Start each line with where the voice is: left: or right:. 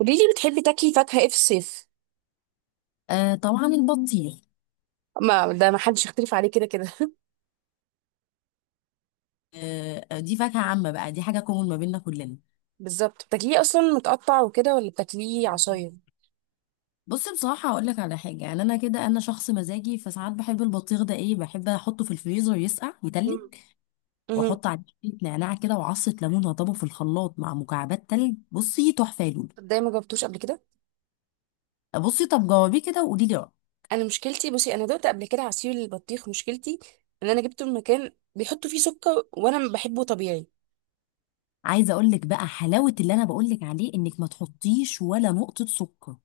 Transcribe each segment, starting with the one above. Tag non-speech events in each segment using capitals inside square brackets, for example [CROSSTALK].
right: قولي لي بتحبي تاكلي فاكهة ايه في الصيف؟
left: آه، طبعا البطيخ.
right: ما ده ما حدش يختلف عليه كده كده. [LAUGHS]
left: آه، آه، دي فاكهة عامة بقى، دي حاجة كومون ما بيننا كلنا.
right: بالظبط، بتاكليه اصلا متقطع وكده ولا بتاكليه عصاير؟
left: بص، بصراحة هقول لك على حاجة يعني، أنا كده أنا شخص مزاجي، فساعات بحب البطيخ ده إيه، بحب أحطه في الفريزر يسقع
right: مم.
left: يتلج،
right: مم.
left: وأحط عليه شوية نعناع كده وعصة ليمون وأضربه في الخلاط مع مكعبات تلج. بصي تحفة يا لولو.
right: طب ده ما جربتوش قبل كده؟
left: بصي طب جربيه كده وقولي لي رأيك.
right: انا مشكلتي بصي، انا دقت قبل كده عصير البطيخ. مشكلتي ان انا جبته من مكان بيحطوا فيه سكر وانا بحبه طبيعي.
left: عايزة أقول لك بقى حلاوة اللي أنا بقول لك عليه، إنك ما تحطيش ولا نقطة سكر.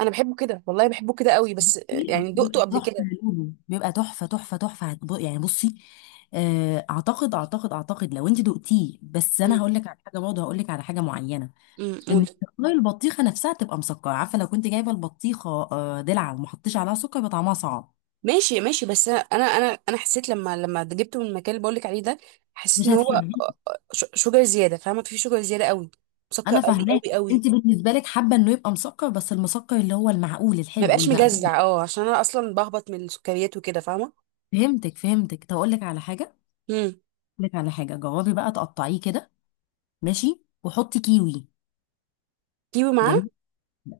right: انا بحبه كده، والله بحبه كده قوي، بس يعني دقته
left: بيبقى
right: قبل
left: تحفه،
right: كده.
left: لونه بيبقى تحفه تحفه تحفه. يعني بصي، آه، اعتقد لو انت دقتيه، بس انا هقول لك على حاجه، برضه هقول لك على حاجه معينه. ان
right: قولي.
left: تقطيع البطيخه نفسها تبقى مسكره، عارفه لو كنت جايبه البطيخه آه، دلع وما حطيتش عليها سكر يبقى طعمها صعب.
right: ماشي ماشي بس انا حسيت لما جبته من المكان اللي بقولك عليه ده، حسيت
left: مش
right: ان هو
left: هتحبيه.
right: شوجر زياده، فاهمه؟ في شوجر زياده قوي، مسكر
left: انا
right: قوي
left: فاهماك.
right: قوي قوي،
left: انت بالنسبه لك حابه انه يبقى مسكر، بس المسكر اللي هو المعقول
right: ما
left: الحلو
right: بقاش
left: المقبول.
right: مجزع. اه، عشان انا اصلا بهبط من السكريات وكده، فاهمه.
left: فهمتك، طب اقول لك على حاجه.
right: امم.
left: اقول لك على حاجه، جربي بقى تقطعيه كده، ماشي، وحطي كيوي.
right: كيوي معاه؟
left: جميل.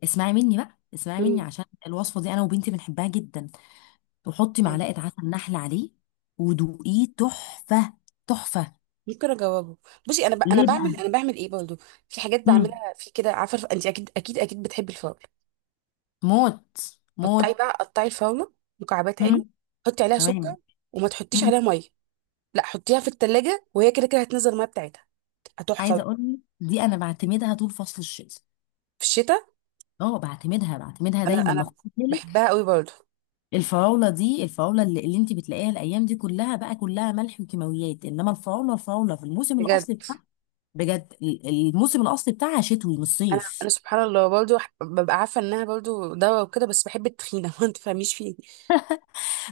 left: اسمعي مني بقى، اسمعي مني،
right: امم.
left: عشان الوصفه دي انا وبنتي بنحبها جدا. وحطي معلقه عسل نحل عليه ودوقيه. تحفه. تحفه.
right: ممكن اجاوبه؟ بصي انا
left: ليه
right: بعمل
left: بقى؟
right: انا بعمل ايه برضه؟ في حاجات
left: مم.
right: بعملها في كده، عارفه، انت اكيد اكيد اكيد بتحبي الفراوله.
left: موت موت.
right: قطعي بقى، قطعي الفراوله مكعبات عادي.
left: مم.
right: حطي عليها
left: تمام.
right: سكر وما تحطيش
left: مم.
right: عليها ميه. لا، حطيها في التلاجة وهي كده كده هتنزل الميه بتاعتها، تحفه
left: عايزه
right: بقى.
left: اقول لك، دي انا بعتمدها طول فصل الشتاء.
right: في الشتاء؟
left: اه، بعتمدها، بعتمدها
right: انا
left: دايما، ما
right: انا
left: خد بالك.
right: بحبها قوي برضو.
left: الفراوله دي، الفراوله اللي انت بتلاقيها الايام دي كلها بقى كلها ملح وكيماويات، انما الفراوله في الموسم
right: بجد؟
left: الاصلي بتاعها. بجد الموسم الاصلي بتاعها شتوي مش
right: انا انا
left: صيف.
right: سبحان الله برضو، ببقى عارفه انها برضو دواء وكده، بس بحب التخينه. [LAUGHS] ما تفهميش فيه.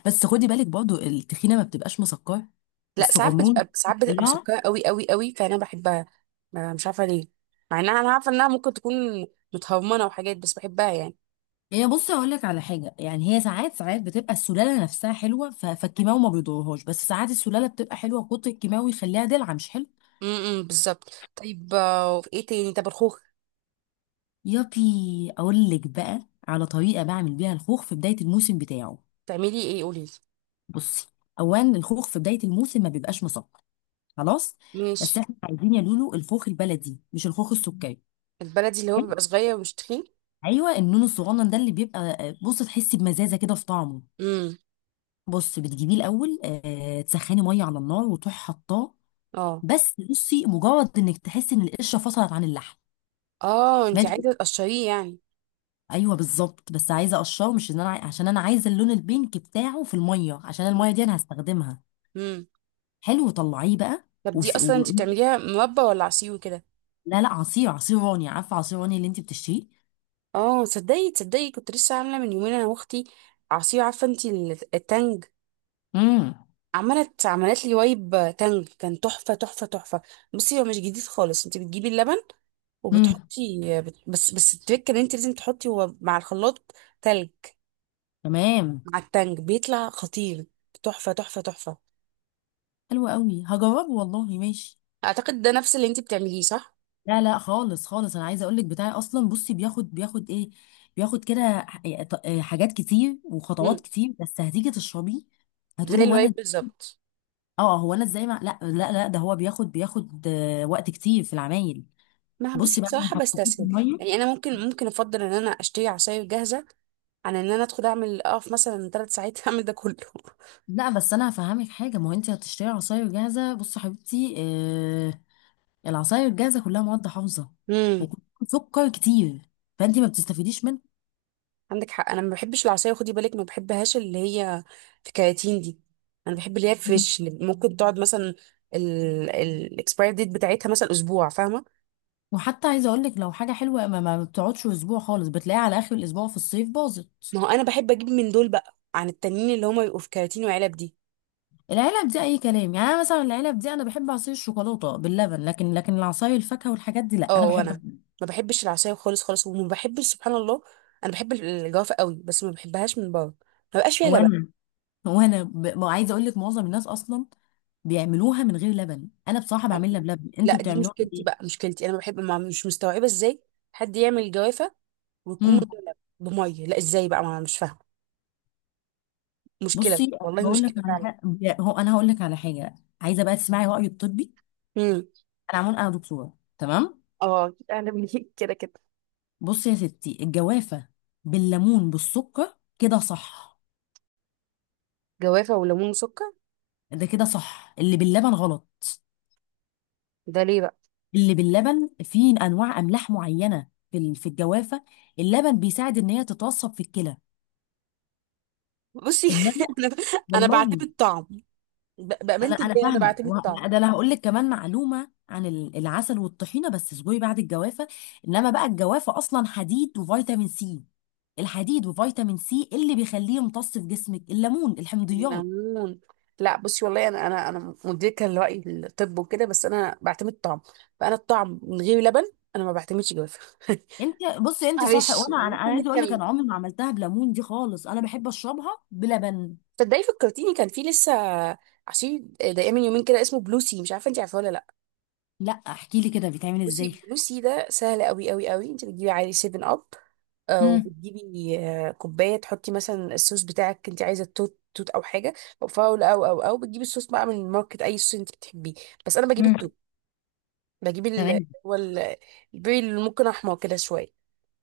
left: بس خدي بالك برضو التخينه ما بتبقاش مسكره.
right: لا، ساعات
left: الصغنون،
right: بتبقى، ساعات بتبقى
left: رفيعه.
right: مسكره قوي قوي قوي، فانا بحبها. مش عارفه ليه، مع انها انا عارفه انها ممكن تكون متهرمنه وحاجات، بس بحبها يعني.
left: يعني بصي اقول لك على حاجه، يعني هي ساعات بتبقى السلاله نفسها حلوه، فالكيماوي ما بيضرهاش، بس ساعات السلاله بتبقى حلوه، كتر الكيماوي يخليها دلع مش حلو.
right: إمم، بالظبط. طيب وفي ايه تاني؟ طب الخوخ؟
left: يابي. اقول لك بقى على طريقه بعمل بيها الخوخ في بدايه الموسم بتاعه.
right: تعملي ايه؟ قولي لي.
left: بصي، اولا الخوخ في بدايه الموسم ما بيبقاش مسكر، خلاص.
right: ماشي.
left: بس احنا عايزين يا لولو الخوخ البلدي مش الخوخ السكري،
right: البلدي اللي هو
left: حلو؟
right: بيبقى صغير ومش تخين؟
left: ايوه، النون الصغنن ده اللي بيبقى بص تحسي بمزازه كده في طعمه.
right: امم.
left: بص، بتجيبيه الاول آه، تسخني ميه على النار وتروحي حطاه.
right: اه
left: بس بصي، مجرد انك تحسي ان القشره فصلت عن اللحم،
right: اه، انت
left: ماشي.
right: عايزه تقشريه يعني.
left: ايوه بالظبط، بس عايزه اقشره، مش ان انا عشان انا عايزه اللون البينك بتاعه في الميه، عشان الميه دي انا هستخدمها.
right: مم.
left: حلو، طلعيه بقى.
right: طب دي
left: وس...
right: اصلا انت
left: و...
right: بتعمليها مربى ولا عصير وكده؟
left: لا لا، عصير، عصير راني عارفه عصير راني اللي انت بتشتريه.
right: اه، تصدقي تصدقي كنت لسه عامله من يومين انا واختي عصير. عارفه انت التانج؟
left: امم.
right: عملت عملت لي وايب تانج، كان تحفه تحفه تحفه. بصي، هو مش جديد خالص، انت بتجيبي اللبن
left: امم.
right: وبتحطي، بس بس التريك ان انت لازم تحطي هو مع الخلاط تلج
left: تمام.
right: مع التانج، بيطلع خطير. تحفه تحفه تحفه.
left: حلو قوي، هجربه والله، ماشي.
right: اعتقد ده نفس اللي انت بتعمليه، صح؟
left: لا لا خالص خالص، انا عايزه اقول لك بتاعي اصلا، بصي بياخد ايه، بياخد كده، ح- إيه ط- إيه حاجات كتير وخطوات
right: مم.
left: كتير، بس هتيجي تشربيه هتقولي
right: زي
left: وانا.
right: الوايب بالظبط.
left: اه، هو انا ازاي لا لا لا، ده هو بياخد آه، وقت كتير في العمايل.
right: ما
left: بصي
right: بصي
left: بعد ما
right: بصراحة
left: حطيتيه في
right: بستسهل، يعني
left: الميه.
right: أنا ممكن ممكن أفضل إن أنا أشتري عصاير جاهزة عن إن أنا أدخل أعمل أقف مثلا ثلاث ساعات [LAUGHS] أعمل ده كله.
left: لا بس انا هفهمك حاجه، ما هو انت هتشتري عصاير جاهزه. بصي يا حبيبتي، آه، العصاير الجاهزه كلها مواد حافظه
right: امم.
left: وكلها سكر كتير، فانت ما بتستفيديش
right: عندك حق، أنا ما بحبش العصاير، خدي بالك، ما بحبهاش اللي هي في كراتين دي. أنا بحب اللي هي
left: منها.
right: فريش، اللي ممكن تقعد مثلا الاكسباير ديت بتاعتها مثلا أسبوع، فاهمة.
left: وحتى عايزه اقول لك، لو حاجه حلوه ما بتقعدش اسبوع خالص، بتلاقيها على اخر الاسبوع في الصيف باظت.
right: ما هو أنا بحب أجيب من دول بقى عن التانيين اللي هما بيبقوا في كراتين وعلب دي.
left: العلب دي اي كلام، يعني أنا مثلا العلب دي انا بحب عصير الشوكولاته باللبن، لكن العصاير الفاكهه والحاجات دي لا انا
right: اه،
left: بحب.
right: وأنا ما بحبش العصاير خالص خالص، وما بحبش سبحان الله. أنا بحب الجوافة قوي، بس ما بحبهاش من بره، ما بقاش
left: [LAUGHS]
right: فيها لبن.
left: وانا ما، عايزه اقول لك معظم الناس اصلا بيعملوها من غير لبن، انا بصراحه بعملها
right: أنا-
left: بلبن،
right: لا،
left: انتوا
right: دي
left: بتعملوها
right: مشكلتي بقى،
left: بايه؟
right: مشكلتي انا بحب، ما مش مستوعبه ازاي حد يعمل الجوافه ويكون
left: امم.
right: مدلب بميه. لا، ازاي بقى؟ ما أنا مش فاهمه. مشكله
left: بصي
right: والله،
left: هقول لك
right: مشكله
left: على
right: فعلا.
left: حاجه، انا هقول لك على حاجه، عايزه بقى تسمعي رايي الطبي.
right: امم.
left: انا عمون، انا دكتوره، تمام.
right: اه أكيد، أعلى مني [LAUGHS] كده كده.
left: بصي يا ستي، الجوافة بالليمون بالسكر كده صح؟
right: جوافه وليمون وسكر.
left: ده كده صح، اللي باللبن غلط.
right: ده ليه بقى؟
left: اللي باللبن فيه انواع املاح معينة في الجوافة، اللبن بيساعد ان هي تتوصب في الكلى.
right: بصي. [LAUGHS]
left: انما
right: انا انا
left: والله،
right: بعتمد طعم،
left: انا
right: بامانه
left: انا
right: الله انا
left: فاهمه
right: بعتمد طعم.
left: لا، ده انا هقول لك كمان معلومه عن العسل والطحينه بس اصبري بعد الجوافه. انما بقى الجوافه اصلا حديد وفيتامين سي، الحديد وفيتامين سي اللي بيخليه يمتص في جسمك الليمون الحمضيات.
right: الليمون. لا بصي، والله انا انا مدركه لراي الطب وكده، بس انا بعتمد طعم. فانا الطعم من غير لبن، انا ما بعتمدش جوافه. [LAUGHS]
left: انت بصي انت صح،
right: معلش
left: وانا انا أنا
right: يعني احنا
left: عايزه اقول لك،
right: بنتكلم.
left: انا عمري ما عملتها بليمون دي خالص، انا بحب اشربها بلبن.
right: تصدقي فكرتيني، كان في لسه عصير دقيقة من يومين كده، اسمه بلو سي، مش عارفه انت عارفاه ولا لا.
left: لا احكي لي كده بيتعمل
right: بصي،
left: ازاي.
right: بلو سي ده سهل قوي قوي قوي، انت بتجيبي عادي 7 اب،
left: امم.
right: وبتجيبي كوبايه تحطي مثلا الصوص بتاعك، انت عايزه توت توت او حاجه، او فاول او او بتجيبي الصوص بقى من الماركت، اي صوص انت بتحبيه، بس انا بجيب
left: امم.
right: التوت. بجيب ال،
left: تمام.
right: هو البيري اللي ممكن احمر كده شويه.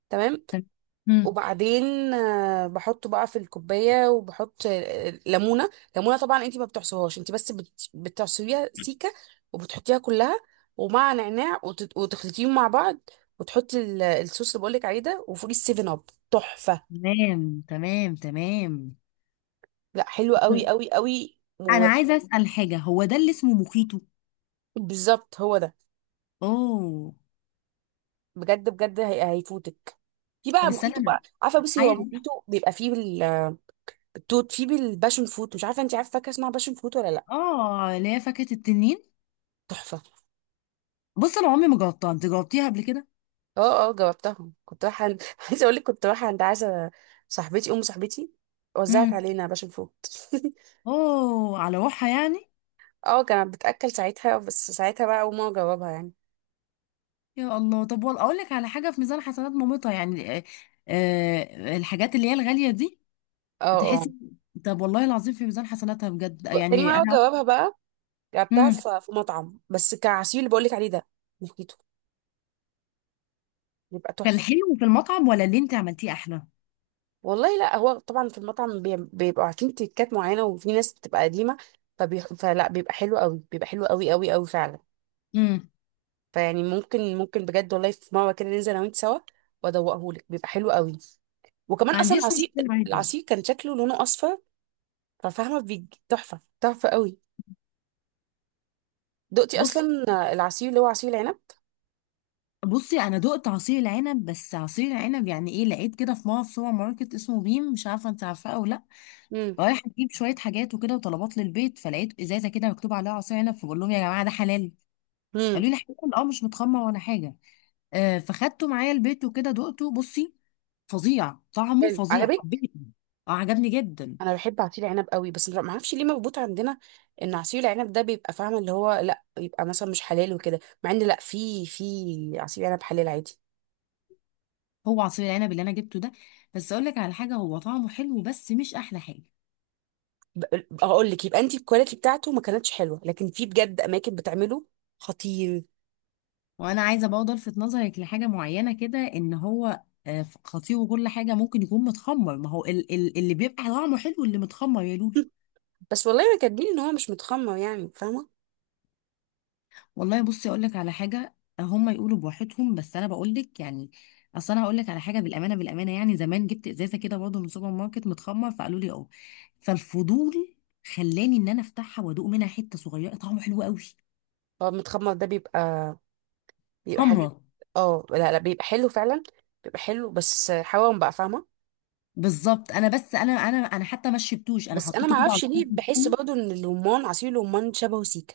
right: تمام.
left: تم-. امم.
right: وبعدين بحطه بقى في الكوبايه، وبحط ليمونه. ليمونه طبعا انت ما بتعصرهاش، انت بس بتعصريها سيكه وبتحطيها كلها، ومع نعناع، وتخلطيهم مع بعض، وتحطي الصوص اللي بقولك عليه ده، وفوقيه السيفن اب. تحفه.
left: تمام. تمام. تمام.
right: لا حلو قوي قوي قوي.
left: انا عايزه اسال حاجه، هو ده اللي اسمه موخيتو؟
right: وبالظبط، [LAUGHS] هو ده.
left: اوه.
right: بجد بجد، هيفوتك. في
left: طب
right: بقى
left: استنى
right: مخيطه
left: انا
right: بقى، عارفه، بصي هو
left: عايز.
right: مخيطه بيبقى فيه التوت، فيه بالباشن فوت، مش عارفه انت عارفه فاكهه اسمها باشن فوت ولا لا.
left: اه اللي هي فاكهه التنين.
right: تحفه.
left: بص انا عمري ما جربتها، انت جربتيها قبل كده؟
right: اه اه، جاوبتهم. كنت رايحه عند [LAUGHS] عايزه اقول لك، كنت رايحه عند عايزه، صاحبتي ام صاحبتي وزعت
left: امم.
right: علينا باشا نفوت.
left: اوه، على روحها يعني.
right: [LAUGHS] اه، كانت بتاكل ساعتها، بس ساعتها بقى اول مره جاوبها يعني.
left: يا الله، طب والله اقول لك على حاجه، في ميزان حسنات مامتها يعني آه، آه، الحاجات اللي هي الغاليه دي،
right: اه اه،
left: بتحسي. طب والله العظيم في ميزان حسناتها بجد،
right: تاني
left: يعني
right: مره
left: انا.
right: جاوبها بقى، جبتها
left: امم.
right: في في مطعم بس كعصير اللي بقول لك عليه ده، نكيته بيبقى
left: كان
right: تحفه.
left: حلو في المطعم ولا اللي انت عملتيه احلى؟
right: والله لا، هو طبعا في المطعم بيبقوا عارفين تريكات معينه، وفي ناس بتبقى قديمه، فلا بيبقى حلو قوي، بيبقى حلو قوي قوي قوي فعلا.
left: امم.
right: فيعني ممكن ممكن بجد والله في مره كده ننزل انا وانت سوا، وادوقهولك بيبقى حلو قوي. وكمان
left: ما
right: اصلا
left: عنديش
right: العصير،
left: مشكله عادي.
right: العصير كان شكله لونه اصفر، ففاهمه، تحفه تحفه قوي. دقتي
left: بصي.
right: اصلا العصير اللي هو عصير العنب؟
left: بصي انا دقت عصير العنب، بس عصير العنب يعني ايه، لقيت كده في مول في سوبر ماركت اسمه بيم، مش عارفه انت عارفاه او لا،
right: امم.
left: رايحه اجيب شويه حاجات وكده وطلبات للبيت، فلقيت ازازه كده مكتوب عليها عصير عنب، فبقول لهم يا جماعه ده حلال؟
right: امم.
left: قالوا لي حلال، اه مش متخمر ولا حاجه، آه، فخدته معايا البيت وكده دقته، بصي فظيع، طعمه
right: حلو،
left: فظيع،
right: عجبك.
left: حبيته. اه عجبني جدا.
right: انا بحب عصير العنب قوي، بس ما اعرفش ليه مربوط عندنا ان عصير العنب ده بيبقى، فاهمه، اللي هو لا يبقى مثلا مش حلال وكده، مع ان لا، في في عصير عنب حلال عادي.
left: هو عصير العنب اللي انا جبته ده، بس اقول لك على حاجه، هو طعمه حلو بس مش احلى حاجه.
right: ب- اقول لك، يبقى انت الكواليتي بتاعته ما كانتش حلوه، لكن في بجد اماكن بتعمله خطير.
left: وانا عايزه برضه الفت نظرك لحاجه معينه كده، ان هو آه، خطير وكل حاجه ممكن يكون متخمر، ما هو اللي بيبقى طعمه حلو اللي متخمر يا لولو.
right: [LAUGHS] بس والله ما كاتبين ان هو مش متخمر، يعني فاهمه.
left: والله بصي اقول لك على حاجه، هم يقولوا بواحدهم، بس انا بقول لك يعني، اصل انا هقول لك على حاجه بالامانه بالامانه، يعني زمان جبت ازازه كده برضه من سوبر ماركت متخمر، فقالوا لي اه، فالفضول خلاني ان انا افتحها وادوق منها حته صغيره، طعمه حلو قوي،
right: هو متخمر ده بيبقى بيبقى حاجات.
left: خمره.
right: اه لا لا، بيبقى حلو فعلا، بيبقى حلو، بس حوام بقى، فاهمه.
left: بالظبط انا بس، انا حتى ما شربتوش، انا
right: بس انا ما
left: حطيته كده على
right: اعرفش
left: الفرن
right: ليه بحس
left: بتاعي.
right: برضه ان الرمان، عصير الرمان، شبهه سيكا.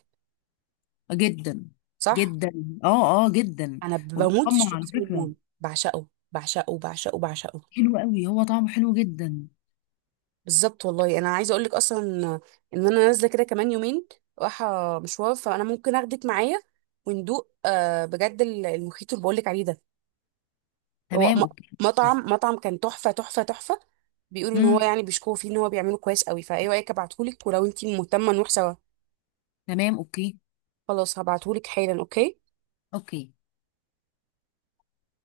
left: جدا.
right: صح.
left: جدا. اه اه جدا.
right: انا بموت في
left: وبيتخمر على
right: الشيبس
left: فكره.
right: الرمان. بعشقه بعشقه بعشقه.
left: حلو قوي، هو طعمه حلو جدا.
right: بالظبط والله. انا عايزه اقول لك اصلا، ان انا نازله كده كمان يومين، رايحه مشوار، فانا ممكن اخدك معايا، وندوق بجد المخيط اللي بقول لك عليه ده. هو
left: تمام اوكي.
right: مطعم، مطعم كان تحفة تحفة تحفة. بيقولوا ان
left: امم.
right: هو يعني بيشكوا فيه ان هو بيعمله كويس قوي، فايه رأيك؟ ابعتهولك، ولو انتي مهتمة نروح سوا.
left: تمام اوكي.
right: خلاص هبعتهولك حالا، اوكي.
left: اوكي.